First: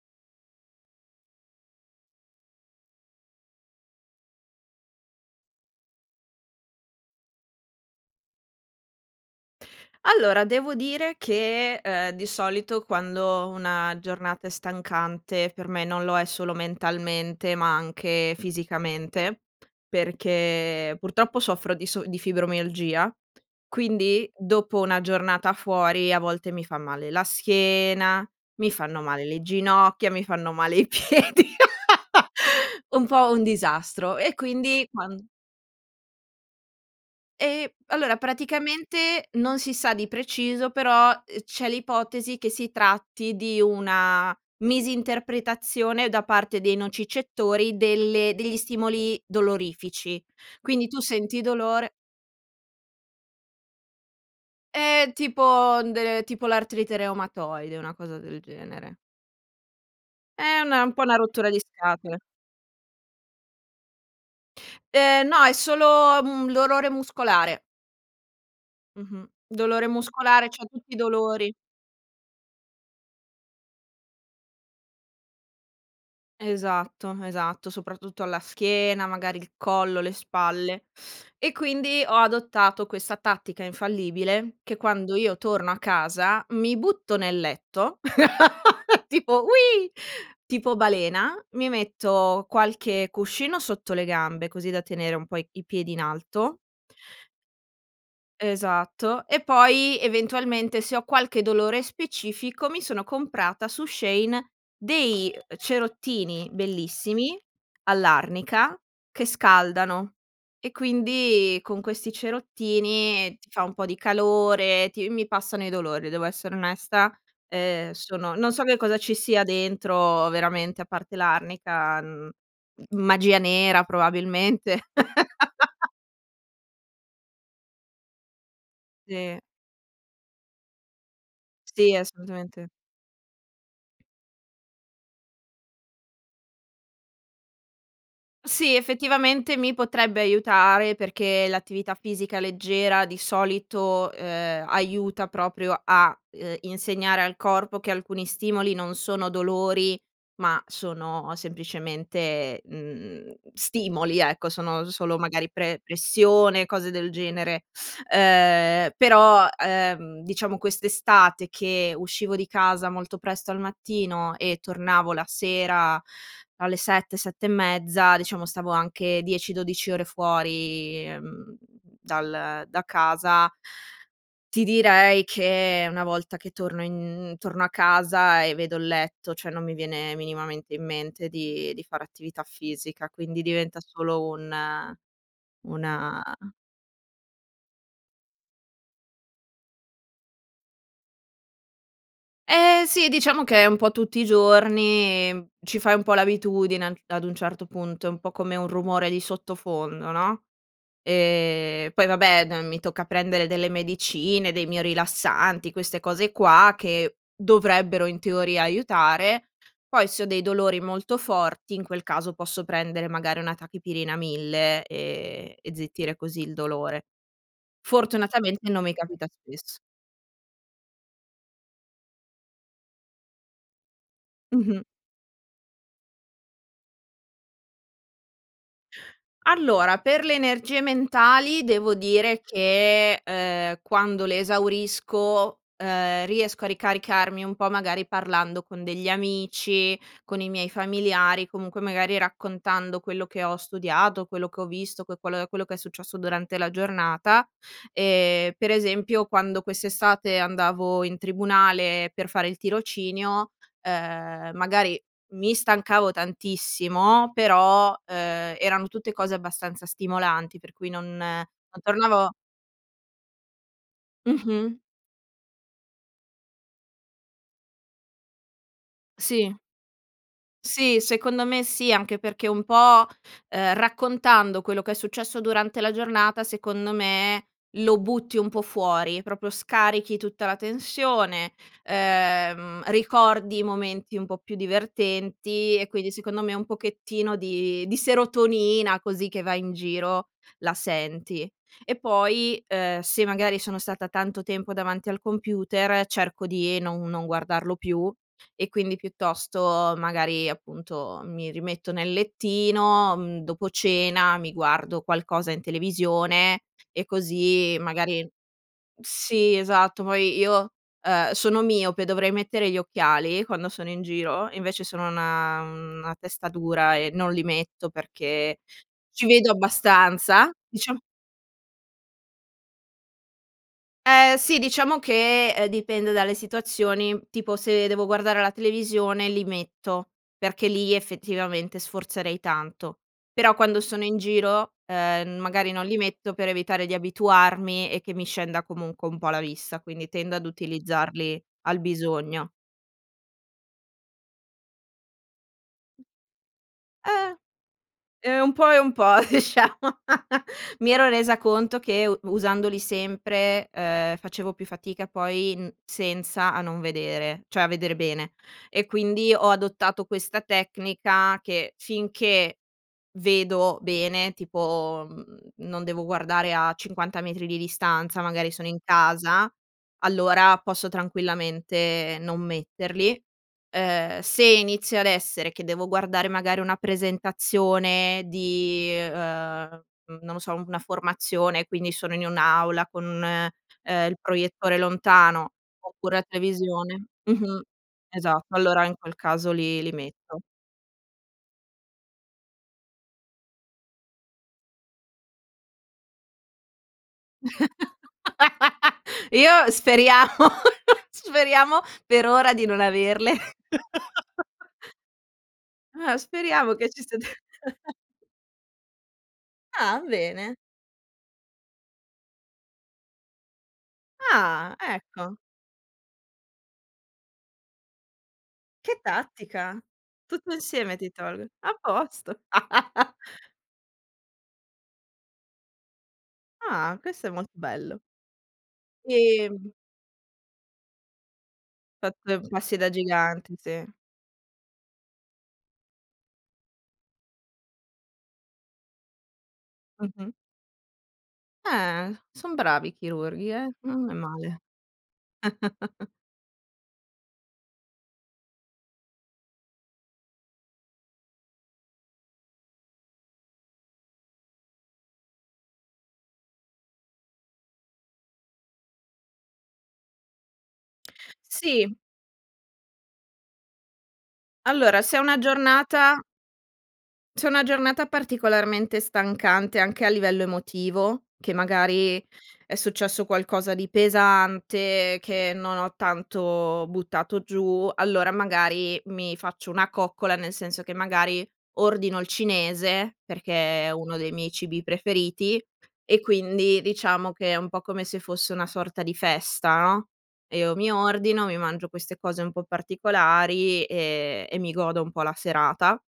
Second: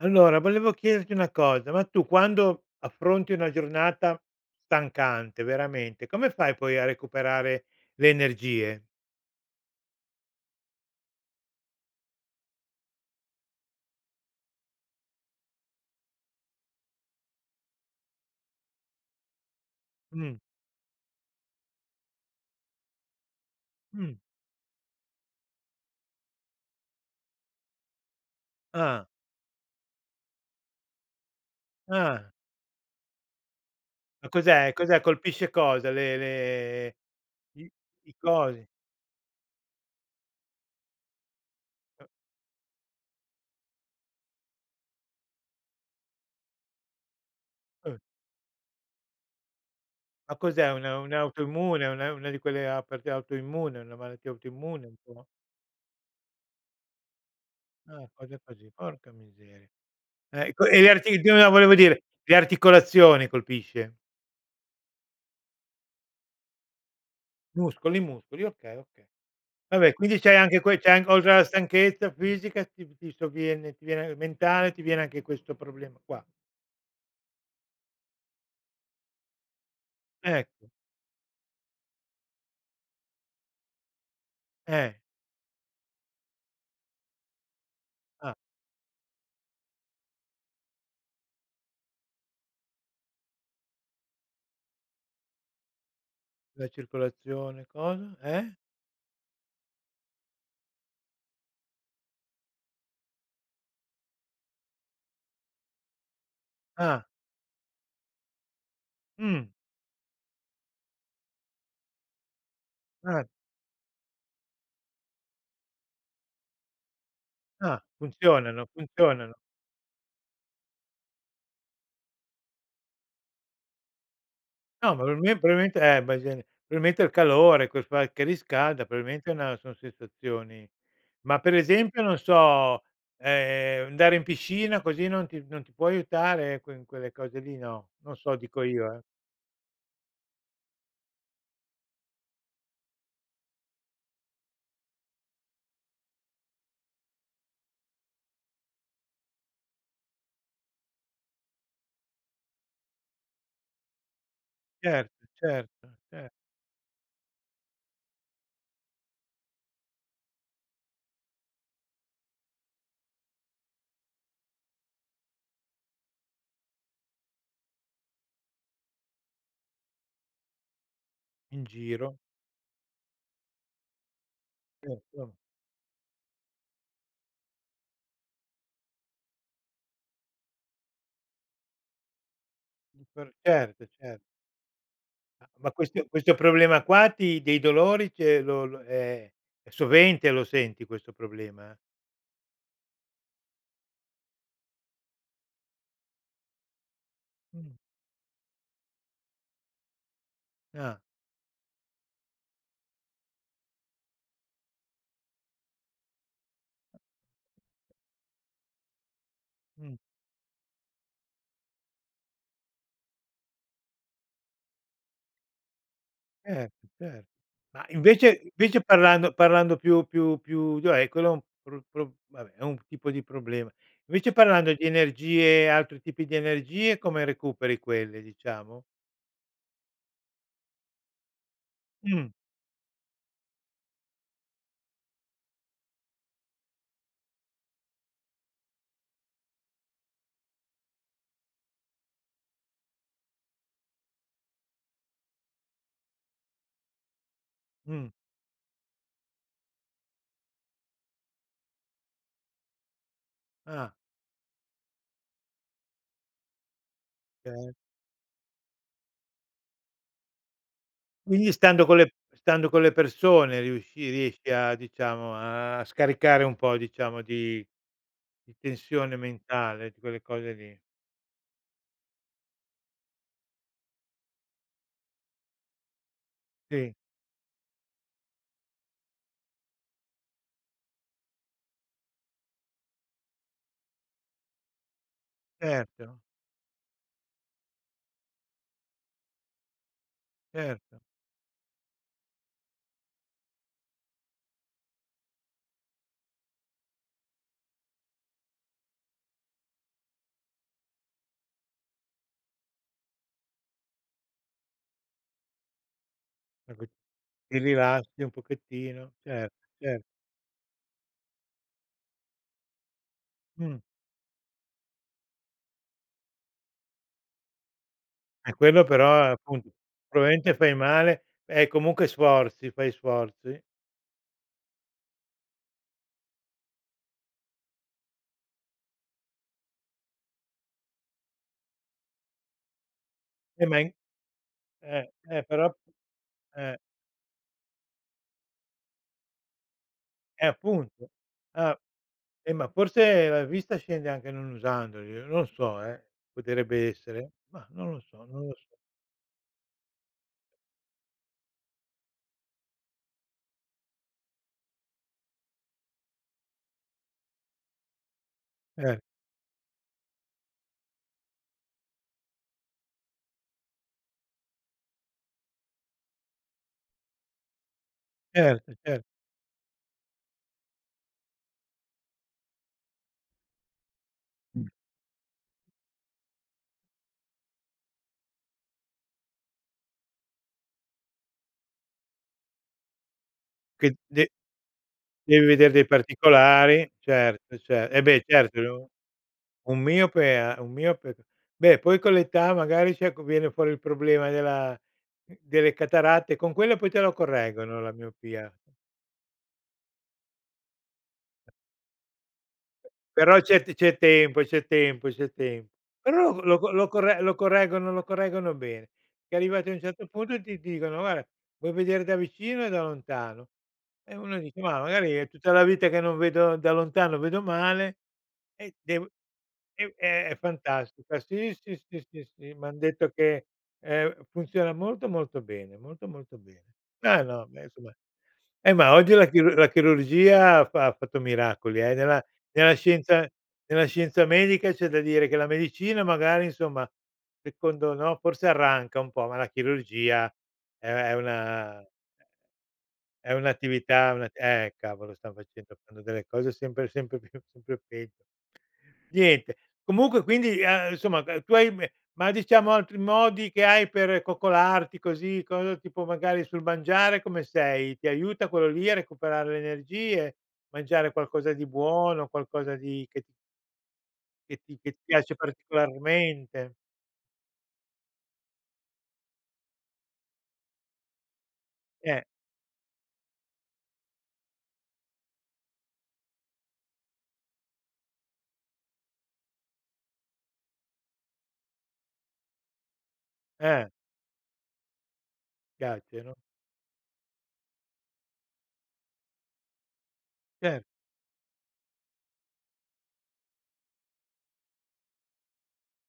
Allora, volevo chiederti una cosa. Ma tu quando affronti una giornata stancante veramente. Come fai poi a recuperare le energie? Allora, devo dire che, ehm, di solito quando una giornata è stancante, per me non lo è solo mentalmente, ma anche fisicamente, Mh. perché purtroppo soffro di so di fibromialgia, Mh. quindi dopo una giornata fuori a volte mi fa male la schiena, mi fanno Ah. male le ginocchia, mi fanno male i piedi, Ah. un po' un disastro E e cos'è quindi cos'è? quan Colpisce cosa? Le le Ehm, i i allora cosi. praticamente non si sa di preciso, però, uhm, c'è [unintelligible] l'ipotesi che si tratti di una misinterpretazione da parte dei nocicettori Oh. delle degli stimoli dolorifici. Ma cos'è un Quindi tu senti un'autoimmune? dolore Una una di quelle a perché è autoimmune? È una malattia autoimmune, il È tuo? tipo de tipo l'artrite reumatoide, una Ah, cosa del cose così. genere. Porca miseria, eh, e È co e una le un po' una arti di no rottura di volevo dire, scatole. le articolazioni colpisce? Ehm, no, è solo un dolore muscolare. Muscoli, muscoli, okay, okay. Mh-mh. Dolore Vabbè, quindi c'hai muscolare, anche c'ho que tutti i c'hai an causa dolori. stanchezza fisica ti v ti sovviene, ti viene a mentale, ti viene anche questo problema qua. Esatto, esatto, soprattutto alla schiena, magari il collo, le Certo. spalle e quindi ho adottato questa tattica infallibile che Eh. quando io torno a casa, mi butto nel letto, Ah. tipo: "Ui!" Tipo balena, mi metto qualche cuscino sotto le gambe, così da tenere un po' i piedi in alto La circolazione, cosa. Eh. Esatto e poi, eventualmente, se ho qualche dolore specifico, mi sono comprata su Shein, dei cerottini Ah. bellissimi, all'arnica, che Mh. scaldano e quindi con questi Ah. cerottini ti fa un po' di calore, ti mi passano i dolori, devo essere onesta, Ah, ehm, sono non so funzionano, che cosa ci funzionano. sia dentro veramente a parte l'arnica, mhmm, magia nera probabilmente. No ma probalme probabilmente eh, [unintelligible] probabilmente è il calore ques qua che riscalda, probabilmente è Sì. una son sensazioni, ma per Sì, esempio, non assolutamente. so, ehm, andare in piscina così, non ti non ti può aiutare quel in quelle cose lì? No. Non so, dico Sì, io, eh. effettivamente mi potrebbe aiutare, perché l'attività fisica leggera di solito, ehm, aiuta proprio a, uhm, insegnare al corpo che alcuni stimoli non sono dolori ma sono semplicemente, mhmm, stimoli ecco, sono Certo, solo magari pre certo, ce pressione, cose del genere. Ehm, però, ehm, diciamo quest'estate che uscivo di casa molto presto al mattino e tornavo la sera alle 7, 7 e mezza diciamo stavo anche 10-12 ore fuori, mhmm, In giro. dal da casa. Ti direi Certo. che una volta che torno in torno a casa e vedo il letto, cioè non mi viene minimamente in mente di di fare attività Lì fisica, per quindi diventa certo, cer solo un Ma ma questo una questo problema qua ti dei dolori cioè, lo lo è è sovente, lo senti questo problema? Eh sì, diciamo che è un po' tutti i giorni ci fai un po' l'abitudine ad ad un certo Mh. punto, è un po' come un rumore di sottofondo, no. Ah. Ehm, poi vabbè n mi tocca prendere delle medicine, dei mio rilassanti, queste cose qua che dovrebbero in teoria aiutare. Mh. Poi se ho dei dolori molto forti, in quel caso posso prendere magari una tachipirina 1000, ehm, e zittire così il Certo, dolore. certo. Ma invece Fortunatamente invece, non mi capita parlando parlando spesso. più più più cioè, quello è un pro pro vabbè, è un tipo di problema. Invece parlando Mh-mh. di energie e altri tipi di energie, come recuperi quelle, diciamo? Allora, per le energie mentali devo Mh. dire che, ehm, quando le esaurisco, ehm, riesco a ricaricarmi un po' magari parlando con degli amici, con i miei familiari, comunque, magari raccontando quello che ho studiato, quello che ho visto, que quello quello che è successo durante la giornata. Mh. Ehm, per esempio quando quest'estate andavo in tribunale per fare il tirocinio, Ah. ehm, magari mi stancavo tantissimo Okay. però, ehm, eran tutte cose abbastanza stimolanti, per cui non Quindi, non stando con le tornavo stando con le persone riusci riesci a, Mh-mh. diciamo a scaricare un po' diciamo, di di tensione Sì. mentale, di quelle cose lì. Sì, secondo me sì, anche perché un po', ehm, raccontando quello che è successo durante la giornata, secondo Sì. me lo butti un po' fuori, proprio scarichi tutta la tensione, ehm, ricordi i momenti un po' più divertenti e quindi Certo. secondo me un pochettino di di serotonina così, che va in giro, la Certo. senti. E poi, ehm, se magari sono stata tanto tempo davanti al computer, cerco di non non guardarlo più e quindi piuttosto magari, appunto, mi rimetto nel lettino, mhmm, dopo cena, mi guardo qualcosa in televisione [unintelligible] e ti così rilassi magari un pochettino. Cer sì cer esatto, poi io, ehm, sono miope, dovrei mettere gli occhiali quando Mh. sono in giro, invece sono una una testa dura e non li metto Eh perché quello ci però vedo appunto. abbastanza; Probabilmente fai diciam male e comunque sforzi; fai sforzi? Eh sì, diciamo che, ehm, dipende dalle situazioni: tipo se devo guardare la televisione li metto, perché lì effettivamente sforzerei tanto; però Eh quando ma in sono in giro, eh, ehm, n eh, però magari p non li metto per eh. evitare di abituarmi e che mi scenda comunque un po' la vista, quindi tendo Eh, ad appunto. utilizzarli Ah. al bisogno. Eh, ma forse la vista scende anche non usandoli, non lo so, eh, potrebbe essere. Eh, Mah, non lo so, ehm, non un lo po' so. e un po', diciamo. Mi ero resa conto che u usandoli sempre, ehm, facevo più fatica poi n senza a non vedere, cioè a veder bene e Eh. quindi ho adottato questa tecnica che, finché vedo bene, tipo, mhmm, non devo guardare a 50 metri di distanza, magari sono Certo, in cer casa, allora posso tranquillamente non metterli. Ehm, se inizio ad essere che devo guardare magari una presentazione di, ehm, n non lo so, una formazione quindi sono in un'aula con, Che ehm, il de proiettore devi lontano vedere dei oppure la particolari. televisione Certo, mh-mh, cer eh beh, esatto. certo Allora u in quel caso un li li miope metto. a un miope beh poi con l'età magari si, ecco viene fuori il problema della delle cataratte, con quelle poi te lo correggono la miopia. Io speriamo, speriamo per ora di non averle. Però c'è t c'è tempo, c'è tempo, c'è tempo. Eh Però lo lo co speriamo lo che ci sia corre t lo correggono lo correggono bene. E arrivati a un Ah certo punto bene! ti dicono: "Guarda vuoi vedere da vicino e da lontano?" E uno dice: Ah "Mah, magari è ecco! tutta la vita che non vedo da lontano vedo male, e Che dev" tattica! è è Tutto insieme ti fantastico. tolgono. Sì, A sì, sì, sì, posto! sì, m'han detto che, ehm, funziona molto, molto bene, molto, molto bene. Ah, Ma questo è no, molto beh insomma, bello. eh ma oggi la chirur la Ehm chirurgia ha fa ha fatto miracoli eh, nella Fatto nella passi da scienza gigante, sì. nella scienza medica, c'è da dire che la medicina magari, insomma secondo no, forse arranca un po', ma la Mh-mh. chirurgia è è una Eh, son bravi i è chirurghi, eh. Non un'attività e è una male. eh cavolo, stan facendo delle delle cose sempre sempre più sempre pe Niente, comunque quindi, ehm, insomma, ehm, tu hai me ma, diciamo altri modi che hai per coccolarti, così, cosa tipo magari sul mangiare, come sei? Ti aiuta quello lì a recuperare le energie? Mangiare qualcosa di Sì. buono, qualcosa di che che ti che ti Allora, se è piace una giornata particolarmente? se è una giornata particolarmente stancante, anche a livello emotivo, che Eh. magari è successo qualcosa di pesante, che non ho tanto buttato giù, allora magari mi faccio una coccola, nel senso che magari ordino il cinese, perché Eh. è uno dei miei cibi preferiti, e Piacciono. quindi diciamo che è un po' come se fosse una sorta di festa, no; e io Cer mi ordino, mi mangio queste cose un po' particolari, ehm, e mi godo un po' la serata.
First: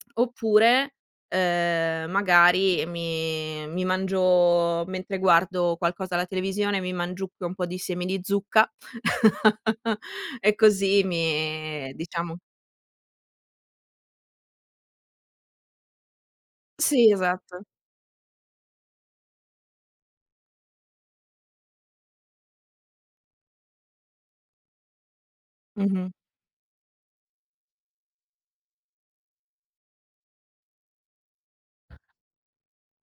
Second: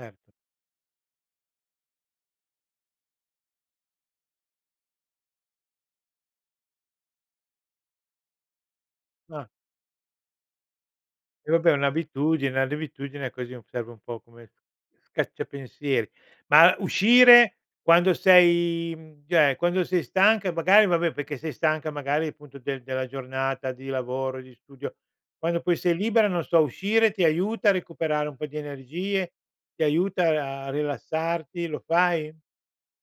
Oppure, ehm, magari mi mi mangio mentre guardo qualcosa alla televisione, mi mangiucchio un po' di semi di zucca Ah. e così Eh, vabbè mi diciamo un'abitudine un'abitudine così serve un po' come scaccia pensieri. Ma Sì, uscire esatto. quando sei, mhmm cioè, quando sei stanca e magari vabbè, perché sei stanca magari, appunto del della giornata di lavoro e di studio, quando poi sei Mh-mh. libera, non so, uscire ti aiuta a recuperare un po' di energie? Ti aiuta a a rilassarti? Lo fai?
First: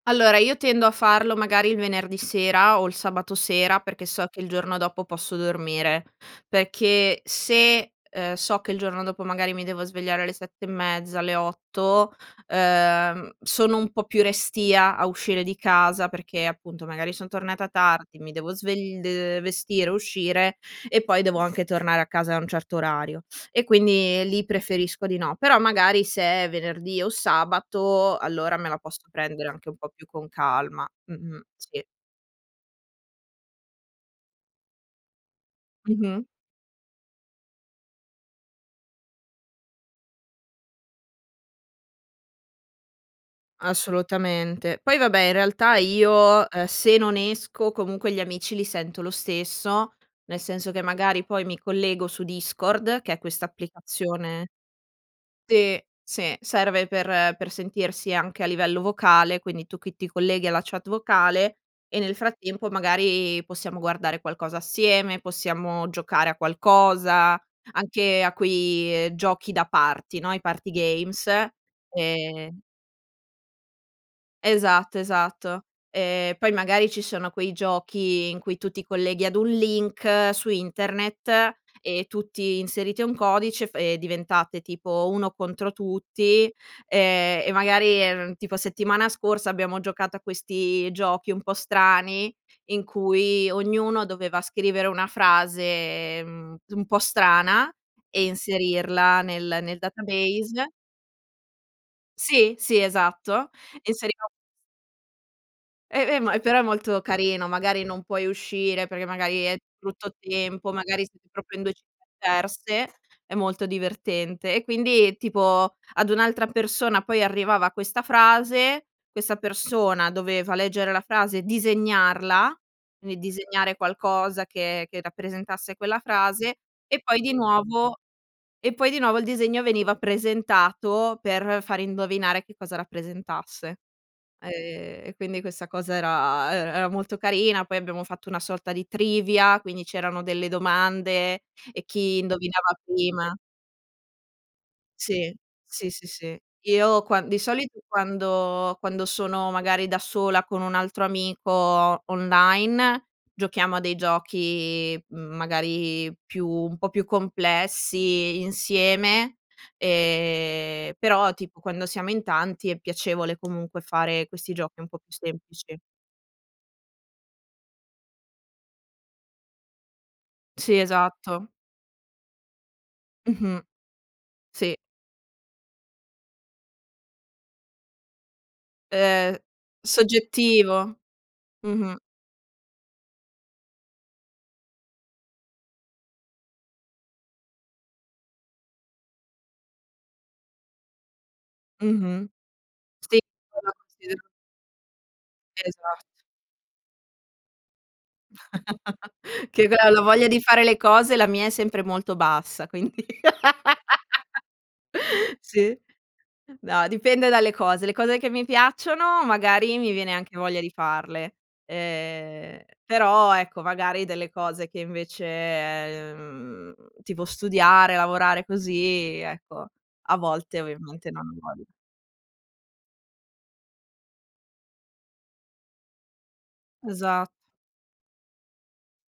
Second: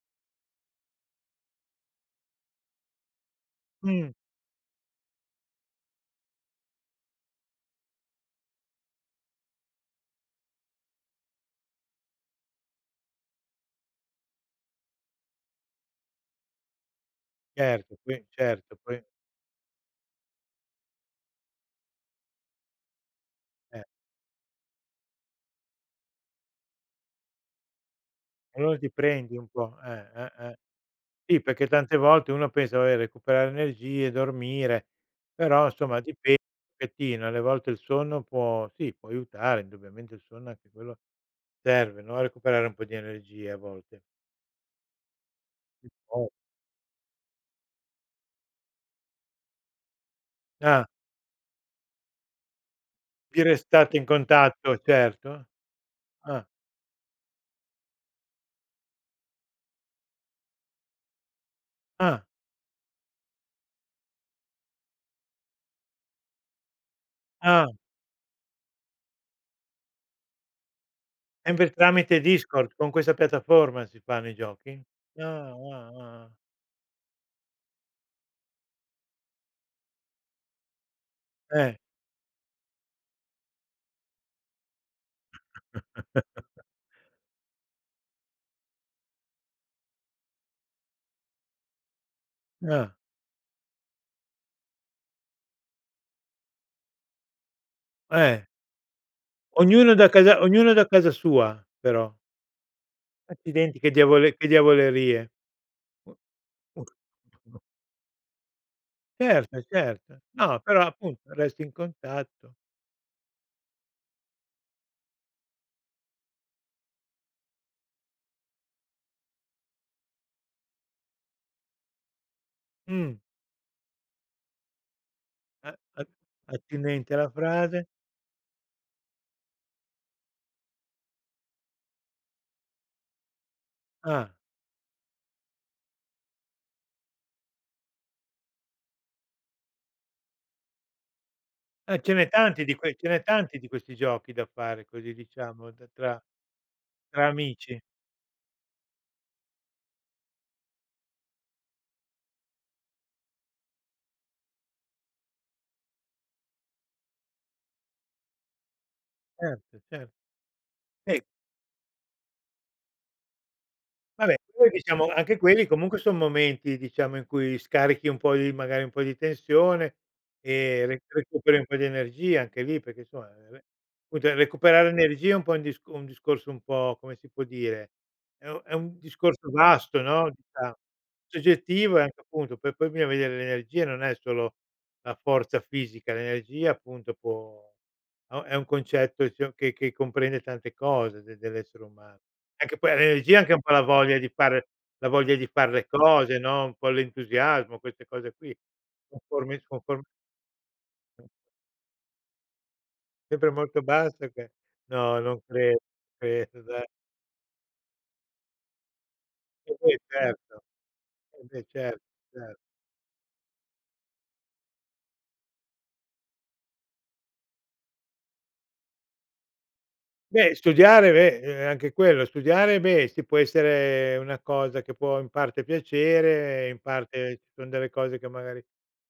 Allora, io tendo a farlo magari il venerdì sera o il sabato sera, perché Mh. so che il giorno dopo posso dormire perché se, ehm, so che il giorno dopo magari mi devo svegliare alle 7 e mezza, alle 8, ehm, sono un po' più restia a uscire di casa, perché appunto, magari son tornata Certo, tardi, poi mi devo certo poi svegl ehm, vestire, uscire, e poi devo anche tornare a casa a un certo orario; e Eh. quindi lì preferisco di no. Però magari se è venerdì o sabato, allora me Allora, la ti posso prendi un prendere anche po', un po' più eh, con eh, eh. calma, Sì, mh-mh, perché sì. tante volte uno pensa: "Vabbè, recuperare energie, dormire", però somma ci Mh-mh. pensi un pochettino e alle volte il sonno può sì può aiutare indubbiamente, il sonno anche quello serve, no, a recuperare un po' di energie, a volte. Assolutamente. Poi vabbè in realtà [unintelligible] io, ehm, se non esco, comunque gli amici li sento lo stesso, nel senso che Ah. magari poi mi collego su Discord, che è Vi questa restate in applicazione contatto, certo. Sì, sì, Ah. serve per per sentirsi anche a livello vocale, quindi tu che ti colleghi alla chat vocale, e nel Ah. frattempo magari possiamo guardare qualcosa assieme, possiamo giocare a qualcosa. Ah. Anche a quei, ehm, giochi da party, no, i party games; Sempre tramite ehm Discord, con questa piattaforma si fanno i giochi? Esatto, Ah, esatto. wow, ah. Ehm, poi magari ci sono quei giochi in cui tu ti i colleghi ad un link su internet Eh. e tutti inserite un codice fa e diventate tipo, 1 contro tutti, ehm, e magari, ehm, tipo settimana scorsa abbiamo giocato a questi giochi un po' strani, in Ah. cui ognuno doveva scrivere una frase, mhmm, un po' strana e Eh. inserirla nel nel Ognuno da casa database. ognuno da casa sua, però. Sì, sì, esatto Accidenti, che inseriva un diavole che diavolerie. E, ehm, ma però è molto carino, [unintelligible] magari non puoi uscire perché magari è Certo, brutto certo. No tempo, però, magari siete appunto, proprio resti in in 2 città contatto. diverse, è molto divertente; e quindi tipo ad un'altra persona poi arrivava questa frase, questa persona doveva leggere la frase e disegnarla, quindi Mh. disegnare qualcosa che che A rappresentasse quella a frase, e attinenti poi alla di frase. nuovo e poi di nuovo il disegno veniva presentato per fare indovinare che cosa rappresentasse. Ah. Ehm, e quindi questa cosa era e era molto carina. Poi abbiamo fatto una sorta di Trivia, quindi c'erano delle domande e Ah, ce chi n'è tanti indovinava di que ce n'è prima tanti di questi giochi da fare così, Sì, diciamo ta sì, sì, tra sì. Io tra quan di solito amici. quando quando sono magari da sola con un altro amico online, giochiamo a dei giochi magari più un po' più complessi insieme; Certo, cer ehm, eh. però tipo quando siamo in tanti è piacevole comunque fare Vabbè, questi poi giochi un po' diciamo più anche quelli semplici. comunque son momenti, diciamo, in cui scarichi un po' di magari un po' di tensione Sì, e re esatto. recuperi un po' di energia anche lì, perché insomma, Mh-mh. vabbè cute Sì. recuperare energia è un po' un dis un discorso un po', come si può dire è un è un Ehm, discorso vasto, no, si sa. soggettivo. Soggettivo, Mh-mh. e anche appunto per poi bisogna veder le energie, non è solo la forza fisica, l'energia appunto può o è un concetto sio che che comprende tante cose de dell'essere umano. Mh-mh. Anche poi Sì l'energia, anche un po' [unintelligible] la voglia considero di fare la voglia di far le Esatto. cose, no, un po' l'entusiasmo, queste cose qui. Conformi Che conform [unintelligible] voglia di fare le cose, la mia è sempre molto bassa quindi Sempre molto bassa che no, non cre sì? non credo, dai. No, dipende dalle cose, le cose che mi piacciono, Eh magari mi beh, viene anche certo. voglia di farle, Eh, beh cer cer ehm, però ecco, magari delle cose che invece, mhmm, tipo studiare, lavorare così, ecco, a Beh, volte ovviamente studiare, non ho beh, e voglia. ehm, anche quello; studiare, beh, sì può essere una cosa che può, in parte piacere, e in Esat parte ci son delle cose che magari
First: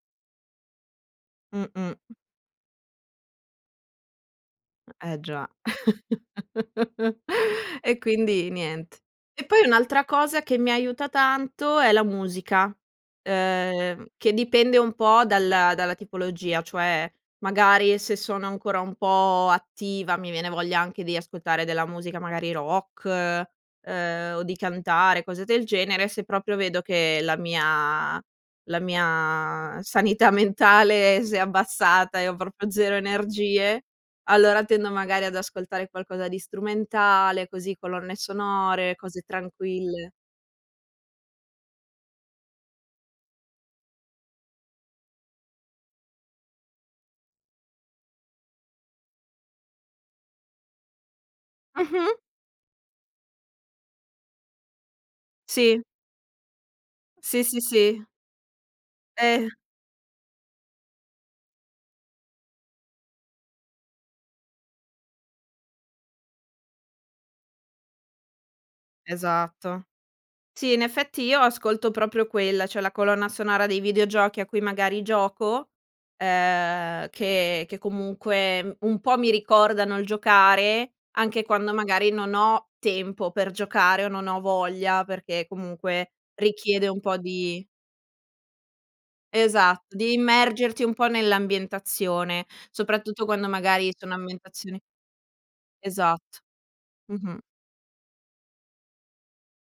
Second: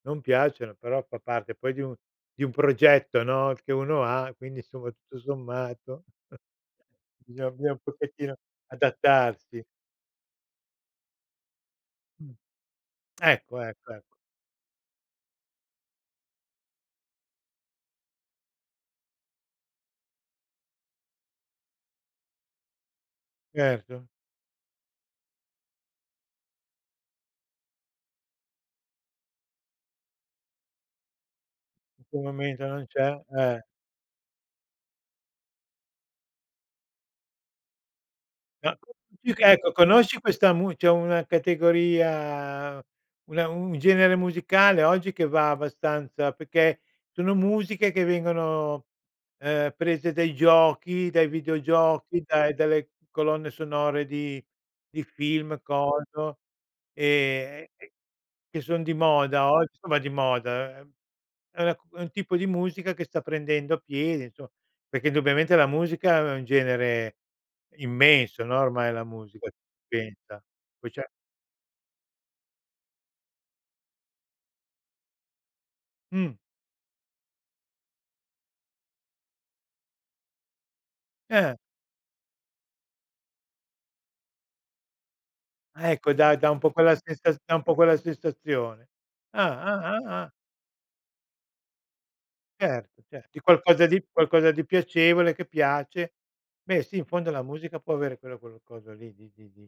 non piacciono, però fa parte poi di un Mh-mh. di un progetto, no, che uno ha, quindi insomma, tutto Eh già, sommato bisogna un e pochettino quindi niente. E adattarsi. poi un'altra cosa che mi aiuta tanto è la Mh. musica, Ecco, ecco, ecco. ehm, che dipende un po' dalla dalla tipologia. Cioè, magari se sono ancora un po' attiva mi viene voglia anche di ascoltare della musica, magari rock, Certo. ehm, o di cantare cose del genere, se proprio vedo che la mia la mia sanità mentale si è abbassata Un e ho momento proprio non 0 c'è. Eh. energie, allora tendo magari ad ascoltare qualcosa di strumentale, così, colonne No, sonore, cose più che ecco, tranquille. conosci questa mu c'è una categoria, una un genere musicale oggi che va abbastanza, perché sono musiche che vengono, ehm, prese dai giochi, dai Mh-mh. videogiochi, dai dalle colonne sonore di di film, Sì. coso, Sì, sì, ehm, che sì. che son di moda Eh. ogg somma di moda, ehm, è una cu è un tipo di musica che sta prendendo piede, insomma, perché indubbiamente la musica è un genere immenso, no, ormai la musica, Esatto. pensa. Sì, in Poi c'è effetti io ascolto proprio quella, cioè la colonna sonora dei videogiochi a cui magari gioco, Mh. ehm, che che comunque un po' mi ricordano il giocare, anche Eh. quando magari non ho tempo per giocare o non ho voglia, perché Ah ecco comunque da da un po' richiede quella un po' sensa da un di po' quella sensazione. Ah, Esatto. ah, Devi ah, ah. immergerti un po' nell'ambientazione, Certo, soprattutto cer di quando qualcosa magari di sono qualcosa di ambientazioni piacevole, che piace, Esatto, beh sì, in fondo mh-mh. la musica può avere quello cul coso lì, di di di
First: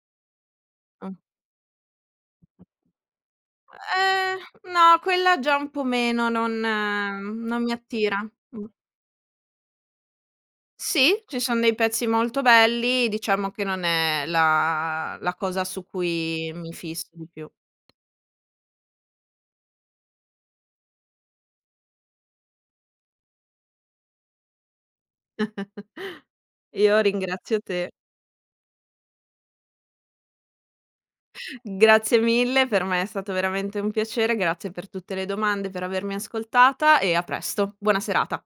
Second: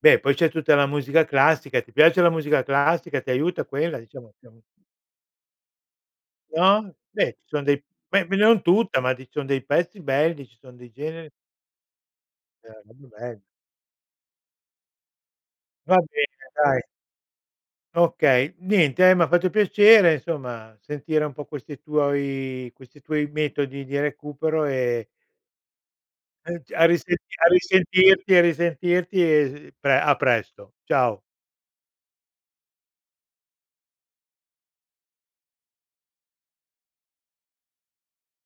beh, poi c'è tutta la Mh. musica classica, ti piace la musica classica? Ti aiuta quella? Diciamo Ehm, siamo no quella già un po' meno, non No? Beh, ci non son mi dei attira. beh meglio, non Mh. tutta ma di ci son dei pezzi belli, ci son dei Sì, generi ci son dei pezzi molto [unintelligible] proprio belli, belli. diciamo che non è la la cosa su Va bene cui mi dai. fisso di più. Okay. Niente, ehm, m'ha fatto piacere insomma, sentire un po' questi tuoi questi tuoi metodi di recupero e e ci a Io risen a ringrazio te. risentirti a risentirti e s pre a presto, ciao. Grazie mille, per me è stato veramente un piacere, grazie per tutte le domande, per avermi ascoltata e a presto. Buona serata.